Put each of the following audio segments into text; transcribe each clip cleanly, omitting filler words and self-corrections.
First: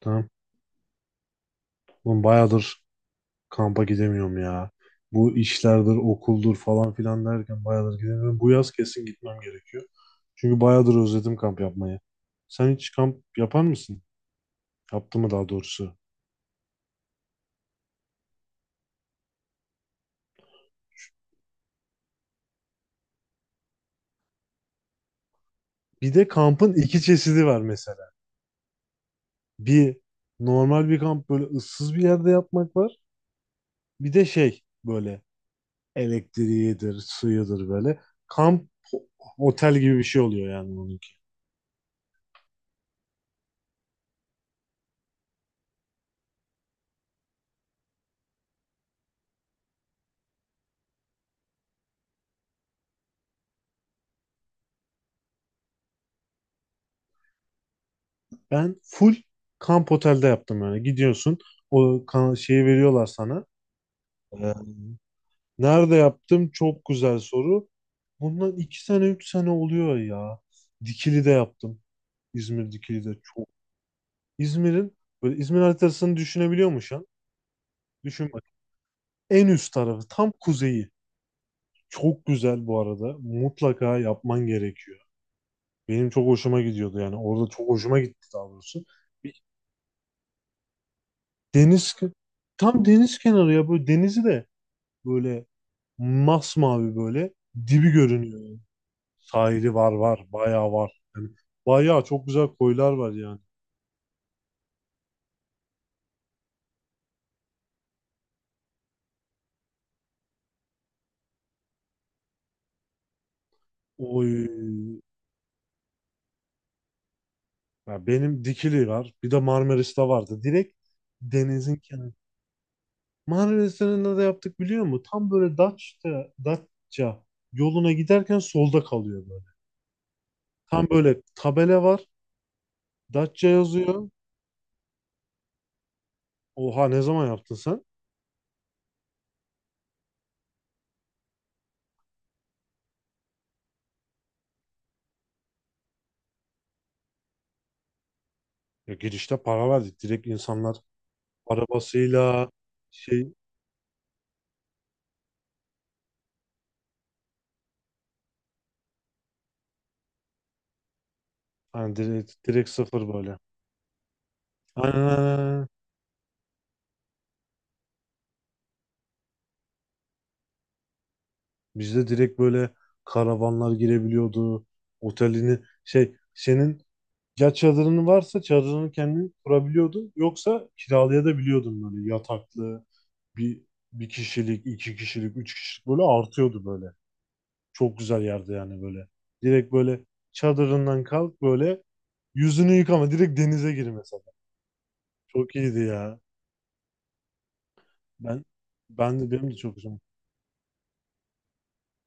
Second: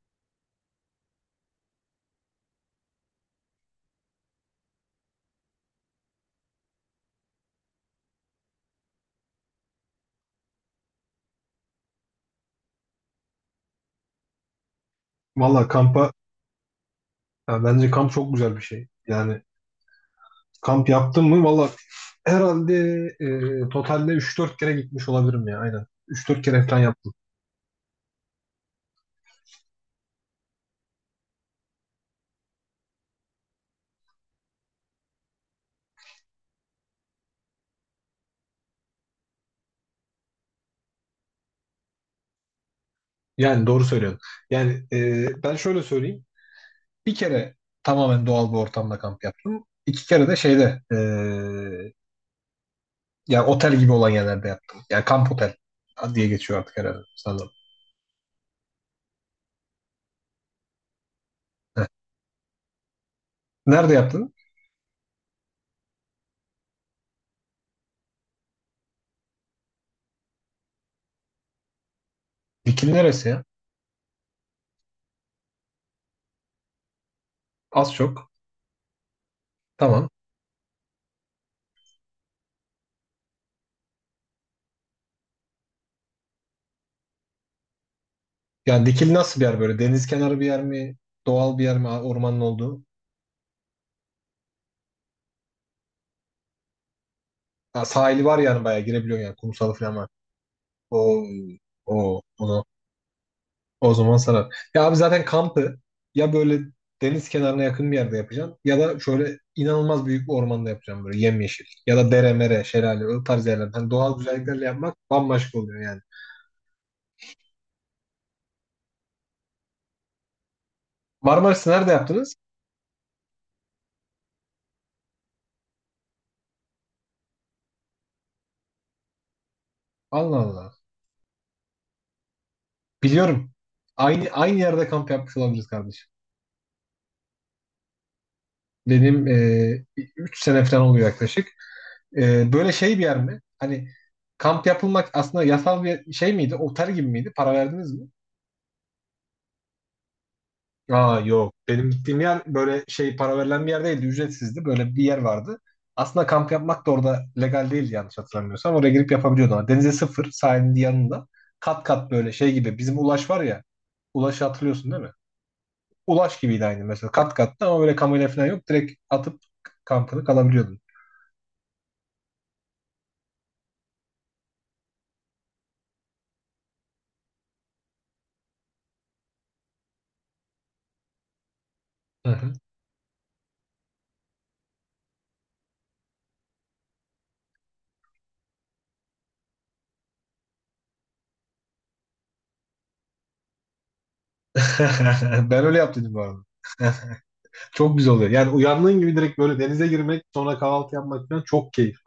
Tamam. Oğlum bayağıdır kampa gidemiyorum ya. Bu işlerdir, okuldur falan filan derken bayağıdır gidemiyorum. Bu yaz kesin gitmem gerekiyor. Çünkü bayağıdır özledim kamp yapmayı. Sen hiç kamp yapar mısın? Yaptın mı daha Valla doğrusu? kampa ya bence kamp çok güzel bir şey. Yani kamp yaptım mı valla herhalde totalde 3-4 kere gitmiş olabilirim ya aynen. Bir üç de dört kere kampın falan iki yaptım. çeşidi var mesela. Bir normal bir kamp böyle ıssız bir yerde yapmak var. Bir de şey böyle elektriğidir, suyudur böyle. Kamp otel gibi bir şey oluyor yani onun. Yani doğru söylüyorsun. Yani ben şöyle söyleyeyim. Bir kere tamamen doğal bir ortamda kamp yaptım. 2 kere de şeyde yani otel gibi olan yerlerde yaptım. Yani kamp otel diye geçiyor artık herhalde sanırım. Ben full kamp otelde yaptım yani. Gidiyorsun Heh. o şeyi veriyorlar sana. Nerede yaptın? Ee, Nerede yaptım? Çok güzel soru. Bundan iki sene üç sene oluyor ya. Dikili'de yaptım. İzmir Bikini Dikili'de neresi ya? çok. İzmir'in böyle İzmir haritasını düşünebiliyor musun şu an? Az çok. Düşün bak. En üst tarafı Tamam. tam kuzeyi. Çok güzel bu arada. Mutlaka yapman gerekiyor. Benim çok hoşuma gidiyordu yani. Orada çok hoşuma gitti daha doğrusu. Yani Dikili nasıl Bir bir yer böyle? Deniz kenarı bir yer mi? Doğal bir yer mi? deniz Ormanın olduğu. tam deniz kenarı ya, böyle denizi de böyle masmavi böyle. Ha, Dibi sahili var görünüyor yani. yani bayağı girebiliyorsun yani. Sahili Kumsalı var falan var. var. Bayağı var. O Yani bayağı o çok o güzel zaman, koylar var yani. o zaman sarar. Ya abi zaten kampı ya böyle deniz kenarına yakın bir yerde yapacağım ya da şöyle inanılmaz büyük bir ormanda yapacağım böyle yemyeşil. Ya da dere mere, şelale o tarz yerler. Hani doğal güzelliklerle yapmak Oy. bambaşka oluyor yani. Ya benim Dikili var. Bir de Marmaris'te vardı. Direkt Marmaris'i denizin nerede kenarı. yaptınız? Marmaris'te ne de yaptık biliyor musun? Tam böyle Datça, Datça yoluna giderken solda kalıyor böyle. Allah Allah. Tam böyle tabela var. Datça Biliyorum. yazıyor. Aynı yerde kamp yapmış olabiliriz kardeşim. Oha, ne zaman yaptın sen? Benim 3 sene falan oluyor yaklaşık. Böyle şey bir yer mi? Hani kamp yapılmak aslında yasal bir şey miydi? Otel gibi miydi? Para verdiniz mi? Ya girişte para verdik. Direkt insanlar Aa, yok. Benim gittiğim yer arabasıyla böyle şey şey, para verilen bir yer değildi. Ücretsizdi. Böyle bir yer vardı. Aslında kamp yapmak da orada legal değildi yanlış hatırlamıyorsam. Oraya girip yapabiliyordun ama denize sıfır, sahilin yanında. Kat hani kat böyle direkt, şey direkt gibi. Bizim sıfır Ulaş böyle. var ya. Ulaş'ı hatırlıyorsun Aynen, değil aynen, mi? aynen. Ulaş gibiydi aynı mesela. Kat kattı ama böyle kamera falan yok. Direkt atıp kampını kalabiliyordun. Bizde direkt böyle karavanlar girebiliyordu. Otelini şey senin, ya çadırın varsa çadırını kendin kurabiliyordun. Yoksa kiralayabiliyordun böyle Hı hı. yataklı bir bir kişilik, iki kişilik, üç kişilik böyle artıyordu böyle. Çok güzel yerde yani böyle. Direkt böyle çadırından kalk, böyle yüzünü yıkama, direkt denize gir mesela. Çok Ben öyle iyiydi yaptım bu ya. arada. Çok güzel oluyor. Ben Yani uyandığın gibi ben de direkt benim de böyle çok denize hoşuma. girmek, sonra kahvaltı yapmak falan çok keyifli.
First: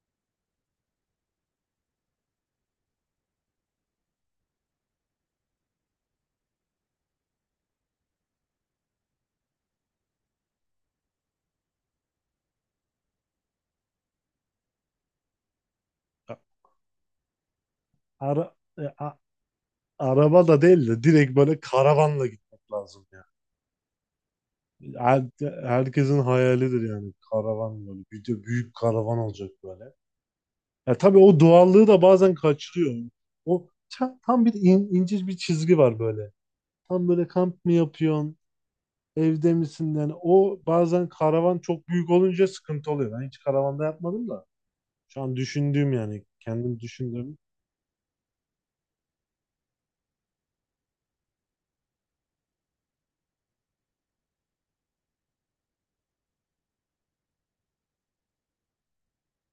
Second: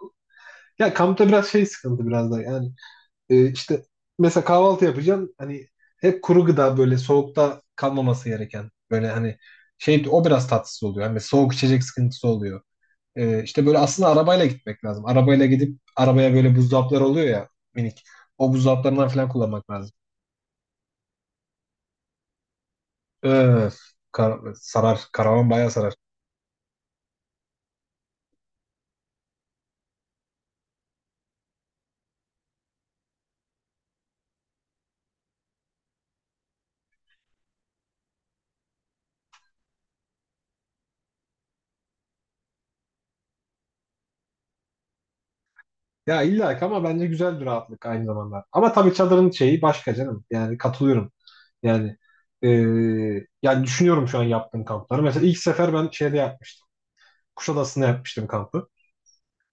Ya kampta biraz şey sıkıntı, biraz da yani işte mesela kahvaltı yapacaksın, hani hep kuru gıda böyle soğukta kalmaması gereken, böyle hani şey o biraz tatsız oluyor. Yani mesela soğuk içecek sıkıntısı oluyor. E, işte böyle aslında arabayla gitmek lazım. Arabayla gidip arabaya böyle buzdolaplar oluyor ya, minik. O Ara, buzdolaplarından falan kullanmak lazım. Araba da değil de direkt böyle karavanla gitmek lazım ya. Öf, sarar. Her, Karavan bayağı sarar. herkesin hayalidir yani karavan böyle. Bir de büyük karavan olacak böyle. Ya tabii o doğallığı da bazen kaçırıyor. O tam bir ince bir çizgi var böyle. Tam böyle kamp mı yapıyorsun? Evde misin? Yani o bazen karavan çok büyük olunca sıkıntı oluyor. Ben hiç karavanda yapmadım da. Şu an düşündüğüm Ya yani illa ki kendim ama bence düşündüğüm. güzel bir rahatlık aynı zamanda. Ama tabii çadırın şeyi başka canım. Yani katılıyorum. Yani e, yani düşünüyorum şu an yaptığım kampları. Mesela ilk sefer ben şeyde yapmıştım. Kuşadası'nda yapmıştım kampı.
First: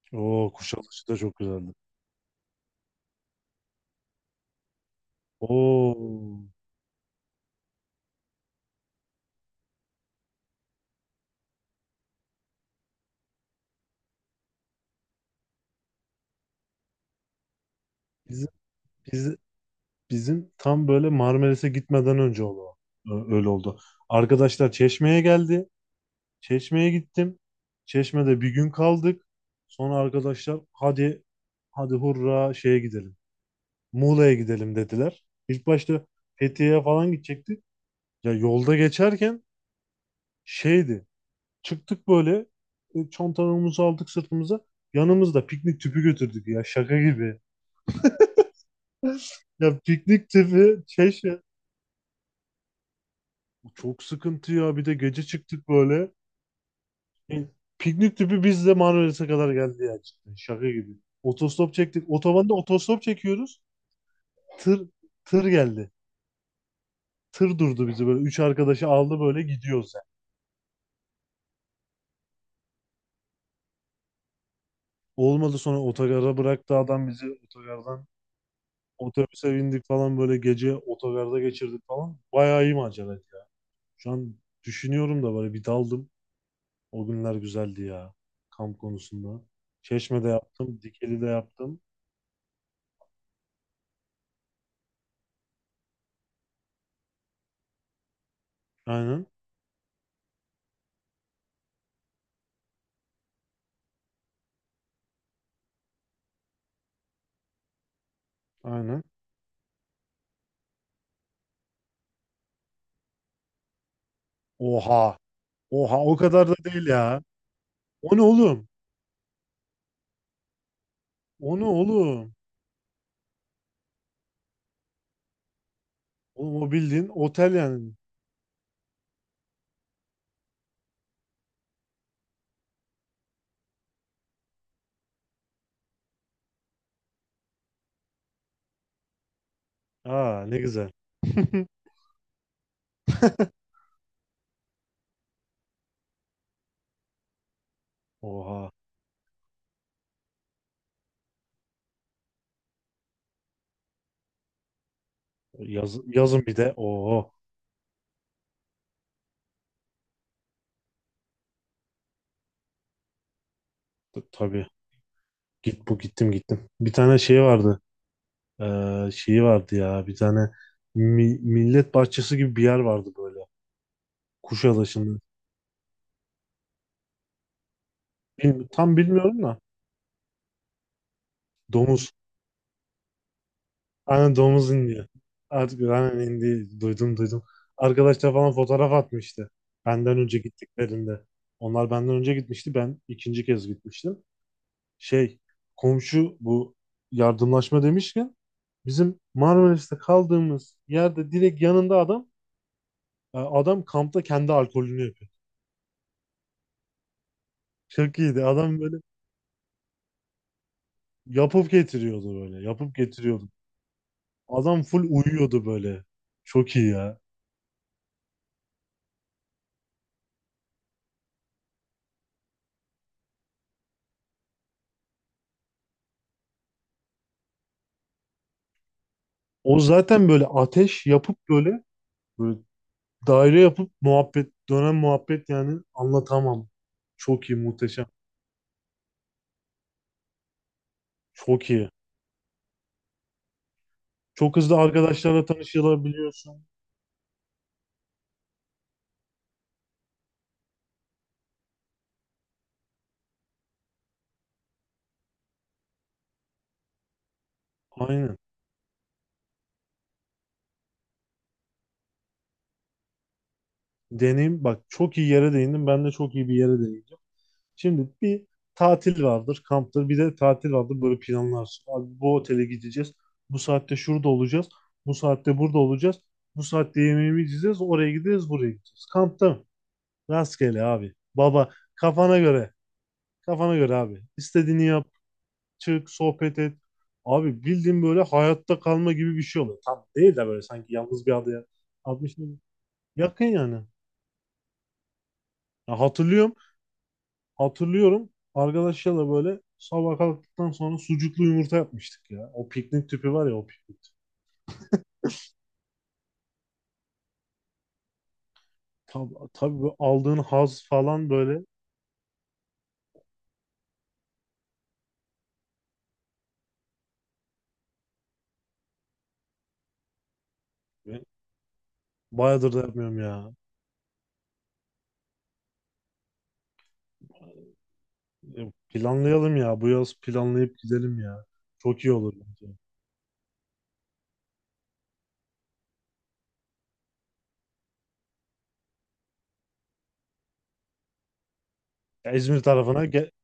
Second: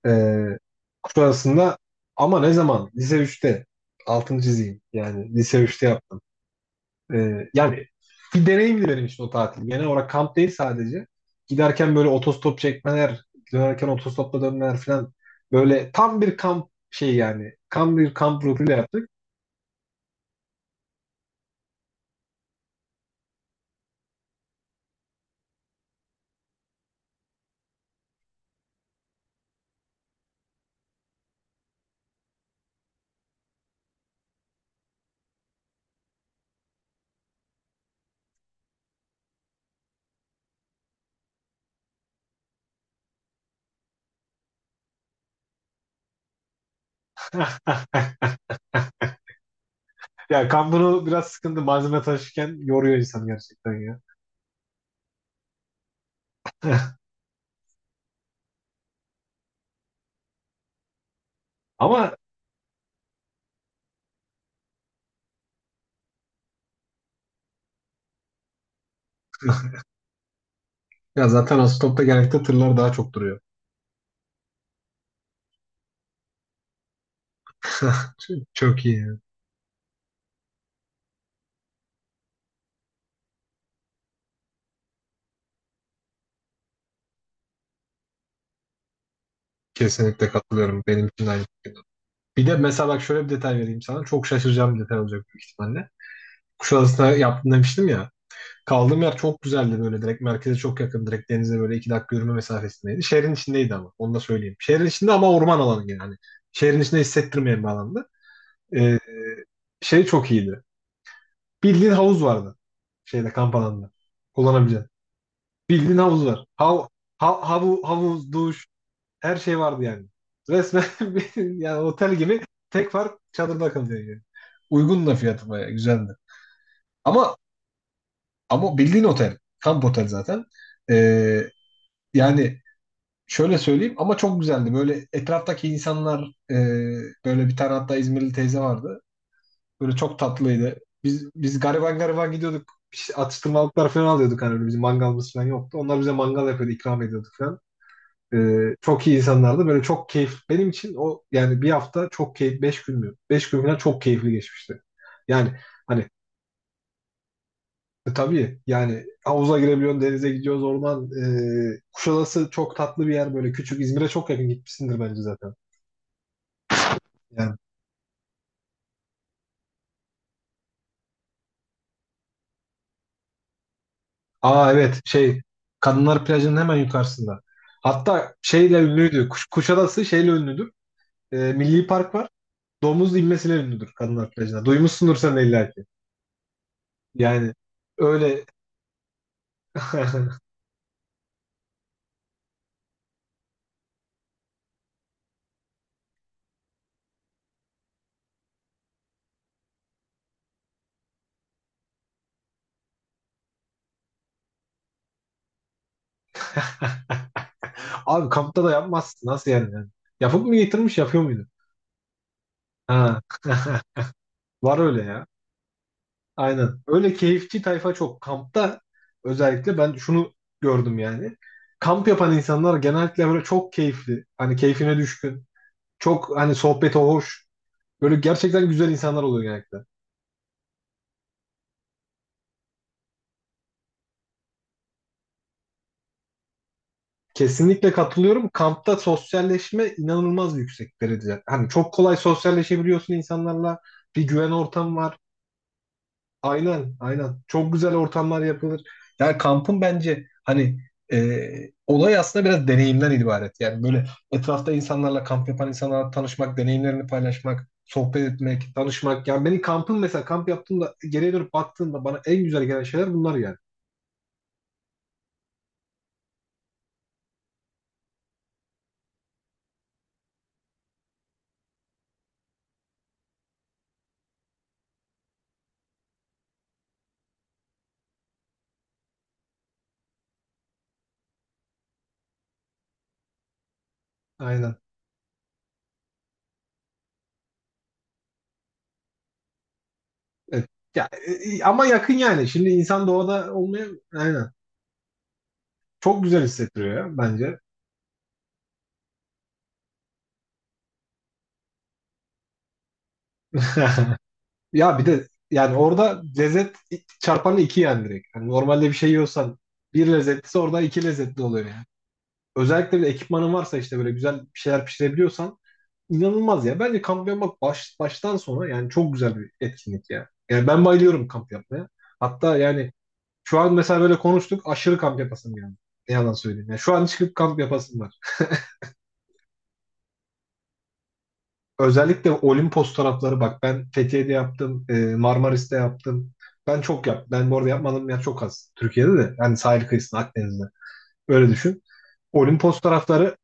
E, Oo, Kuşadası da çok güzeldi. Kuşadası'nda ama ne zaman? Lise üçte altıncı diziyim. Yani lise üçte yaptım. Oo, Yani bir deneyimdi benim için o tatil. Genel olarak kamp değil sadece. Giderken böyle otostop çekmeler, dönerken otostopla dönmeler falan. Böyle tam bir kamp şey yani. Tam bir kamp biz, ruhuyla yaptık. biz, bizim tam böyle Marmaris'e gitmeden önce oldu o. Öyle oldu. Arkadaşlar Çeşme'ye geldi. Çeşme'ye gittim. Çeşme'de bir gün kaldık. Sonra arkadaşlar hadi hurra şeye gidelim. Muğla'ya gidelim dediler. İlk başta Fethiye'ye falan gidecektik. Ya yolda geçerken şeydi. Çıktık böyle, çantalarımızı aldık sırtımıza. Yanımızda piknik tüpü götürdük ya, şaka gibi. Ya piknik Ya tüpü kampını biraz Çeşme. sıkıntı. Malzeme taşırken yoruyor insan gerçekten ya. Çok sıkıntı ya. Bir de gece çıktık böyle. Yani piknik tüpü biz de Marmaris'e kadar geldi ya cidden. Şaka gibi. Otostop çektik. Ama Otobanda otostop çekiyoruz. Tır tır geldi. Tır durdu bizi böyle. Üç arkadaşı aldı böyle, gidiyoruz yani. ya zaten otostopta genellikle tırlar daha çok duruyor. Olmadı, sonra otogara bıraktı adam bizi otogardan. Çok iyi, yani. Otobüse bindik falan, böyle gece otogarda geçirdik falan. Bayağı iyi maceraydı ya. Şu an düşünüyorum da böyle bir daldım. O günler güzeldi ya. Kamp konusunda. Kesinlikle Çeşme'de yaptım. katılıyorum. Benim için Dikili'de de aynı fikirde. yaptım. Bir de mesela bak şöyle bir detay vereyim sana. Çok şaşıracağım bir detay olacak büyük ihtimalle. Kuşadası'na yaptım demiştim ya. Kaldığım yer Aynen. çok güzeldi, böyle direkt merkeze çok yakın, direkt denize böyle 2 dakika yürüme mesafesindeydi. Şehrin içindeydi ama onu da söyleyeyim. Şehrin içinde ama orman alanı yani, hani şehrin içinde hissettirmeyen bir alandı. Ee, Aynen. şey çok iyiydi. Bildiğin havuz vardı şeyde, kamp alanında kullanabileceğin. Oha. Bildiğin Oha, o havuz var. kadar da değil ya. O ne Havuz, duş, oğlum? her şey vardı yani. Resmen O ne yani otel oğlum? gibi, tek fark çadırda kalıyor yani. Uygun da fiyatı bayağı güzeldi. Oğlum o bildiğin Ama otel yani. ama bildiğin otel. Kamp otel zaten. Ee, Yani şöyle söyleyeyim, ama çok güzeldi. Böyle etraftaki insanlar, e, böyle bir tane hatta İzmirli teyze vardı. Böyle çok Aa, ne tatlıydı. güzel. Biz gariban gariban gidiyorduk. Atıştırmalıklar falan alıyorduk, hani böyle bizim mangalımız falan yoktu. Onlar bize mangal yapıyordu, ikram ediyorduk falan. E, Oha. çok iyi insanlardı. Böyle çok keyif. Benim için o yani bir hafta çok keyif. 5 gün mü? 5 gün falan çok keyifli geçmişti. Yani hani Yazın bir de. Oo. Tabii yani havuza girebiliyorsun, denize gidiyoruz, orman. Kuşadası çok tatlı bir yer böyle. Küçük, İzmir'e çok yakın, Tabii. gitmişsindir bence zaten. Git bu gittim gittim. Bir tane şey Yani. vardı. Şeyi vardı ya. Bir tane millet bahçesi gibi bir yer vardı böyle. Aa evet, Kuşadası'nda. şey, Kadınlar Plajı'nın hemen yukarısında. Hatta şeyle Tam ünlüydü. bilmiyorum da. Kuşadası şeyle ünlüdür. Milli Domuz. Park var. Domuz inmesiyle ünlüdür Kadınlar Aynen Plajı'na. domuz indi. Duymuşsundur sen de illa Artık ki. aynen indi. Duydum, duydum. Yani Arkadaşlar öyle. falan fotoğraf atmıştı. Benden önce gittiklerinde. Onlar benden önce gitmişti. Ben ikinci kez gitmiştim. Şey, komşu, bu yardımlaşma demişken bizim Marmaris'te kaldığımız yerde direkt yanında adam, adam kampta kendi alkolünü yapıyor. Çok Abi iyiydi. kampta da Adam böyle yapmazsın. Nasıl yani? Yani? Yapıp mı getirmiş, yapıyor muydu? yapıp getiriyordu böyle. Yapıp Ha. getiriyordu. Var Adam öyle full ya. uyuyordu böyle. Çok Aynen. iyi Öyle ya. keyifçi tayfa çok. Kampta özellikle ben şunu gördüm yani. Kamp yapan insanlar genellikle böyle çok keyifli. Hani keyfine düşkün. Çok hani sohbeti hoş. Böyle gerçekten güzel insanlar oluyor genellikle. O zaten böyle ateş yapıp böyle, böyle daire yapıp muhabbet, dönen muhabbet yani anlatamam. Çok iyi, Kesinlikle muhteşem. katılıyorum. Kampta sosyalleşme inanılmaz yüksek derece. Hani Çok iyi. çok kolay sosyalleşebiliyorsun insanlarla. Bir güven Çok hızlı ortamı var. arkadaşlarla tanışılabiliyorsun. Aynen, aynen. Çok güzel ortamlar yapılır. Yani kampın bence hani e, olay aslında biraz deneyimden ibaret. Yani böyle etrafta insanlarla, kamp yapan insanlarla tanışmak, deneyimlerini paylaşmak, sohbet Aynen. etmek, tanışmak. Yani beni kampın mesela, kamp yaptığımda geriye dönüp baktığımda bana en güzel gelen şeyler bunlar yani. Deneyim bak, çok iyi yere değindim. Ben de çok iyi bir yere değineceğim. Şimdi bir tatil vardır, kamptır. Bir de tatil vardır. Böyle planlarsın. Abi bu otele gideceğiz. Bu saatte şurada olacağız. Bu saatte burada olacağız. Bu saatte yemeğimi yiyeceğiz. Oraya gideceğiz, buraya gideceğiz. Kampta mı? Rastgele abi. Baba kafana göre. Kafana göre abi. Aynen. İstediğini yap. Çık, sohbet et. Abi bildiğin böyle hayatta kalma gibi bir şey oluyor. Tam değil de böyle Evet. sanki Ya, yalnız bir adaya ama yakın atmış yani. gibi. Şimdi insan Yakın doğada yani. olmaya, aynen. Ya Çok güzel hatırlıyorum. hissettiriyor ya bence. Hatırlıyorum. Arkadaşlarla böyle sabah kalktıktan sonra sucuklu yumurta yapmıştık ya. O piknik tüpü var ya, o piknik tüpü. Ya bir de yani orada lezzet çarpanı iki yani, direkt. Yani normalde bir şey Tabii, yiyorsan tabii, bu bir aldığın lezzetlisi orada haz iki falan lezzetli böyle. oluyor yani. Özellikle bir de ekipmanın varsa, işte böyle güzel bir şeyler pişirebiliyorsan, inanılmaz ya. Bence kamp yapmak baştan sona yani çok güzel bir etkinlik ya. Yani ben E, bayılıyorum kamp yapmaya. Hatta Bayağıdır da yani yapmıyorum ya. şu an mesela böyle konuştuk, aşırı kamp yapasım yani. Ne yalan söyleyeyim. Yani şu an çıkıp kamp yapasım var. Planlayalım ya. Bu yaz planlayıp gidelim ya. Çok iyi Özellikle olur bence. Olimpos tarafları, bak ben Fethiye'de yaptım, Marmaris'te yaptım. Ben çok yap. Ben bu arada yapmadığım yer çok az. Türkiye'de de yani, sahil kıyısında, Akdeniz'de. Öyle düşün. Ya İzmir Olimpos tarafına tarafları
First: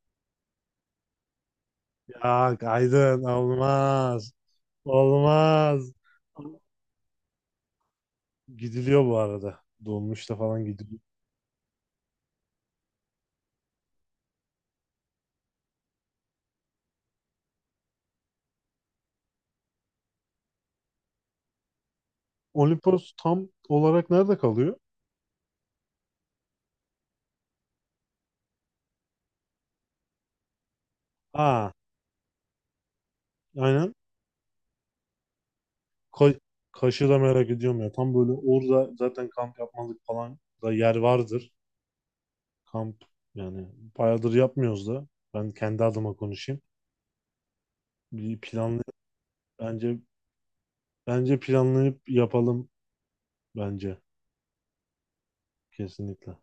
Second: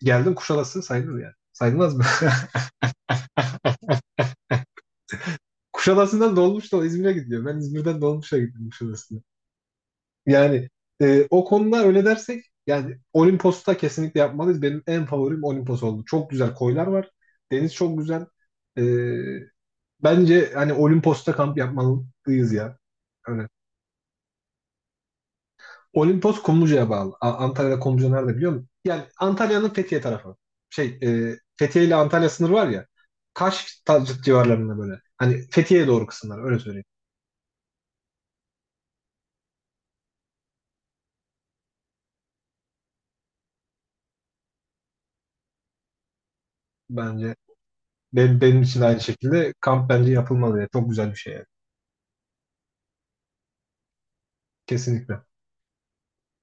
geldim, Kuşadası sayılır yani. Sayılmaz mı? ya Aydın olmaz. Olmaz. Kuşadası'ndan dolmuşla İzmir'e gidiyor. Ben İzmir'den dolmuşla gittim Gidiliyor bu Kuşadası'na. arada. Dolmuşta falan Yani gidiliyor. O konuda öyle dersek, yani Olimpos'ta kesinlikle yapmalıyız. Benim en favorim Olimpos oldu. Çok güzel koylar var. Deniz çok güzel. E, Bence hani Olimpos'ta kamp yapmalıyız ya. Olimpos Öyle. tam olarak nerede kalıyor? Olimpos Kumluca'ya bağlı. Antalya'da Kumluca nerede biliyor musun? Yani Antalya'nın Fethiye tarafı. Şey, Aa, Fethiye ile Antalya sınırı var ya. Kaş aynen. Civarlarında böyle. Hani Fethiye'ye doğru Ka kısımlar, öyle söyleyeyim. Kaş'ı da merak ediyorum ya. Tam böyle orada zaten kamp yapmalık falan da yer vardır. Kamp yani bayağıdır yapmıyoruz da. Ben kendi adıma konuşayım. Bence benim, Bir benim için planlı de aynı şekilde kamp bence bence yapılmalı ya. Çok güzel bir şey bence yani. planlayıp yapalım, bence Kesinlikle. kesinlikle.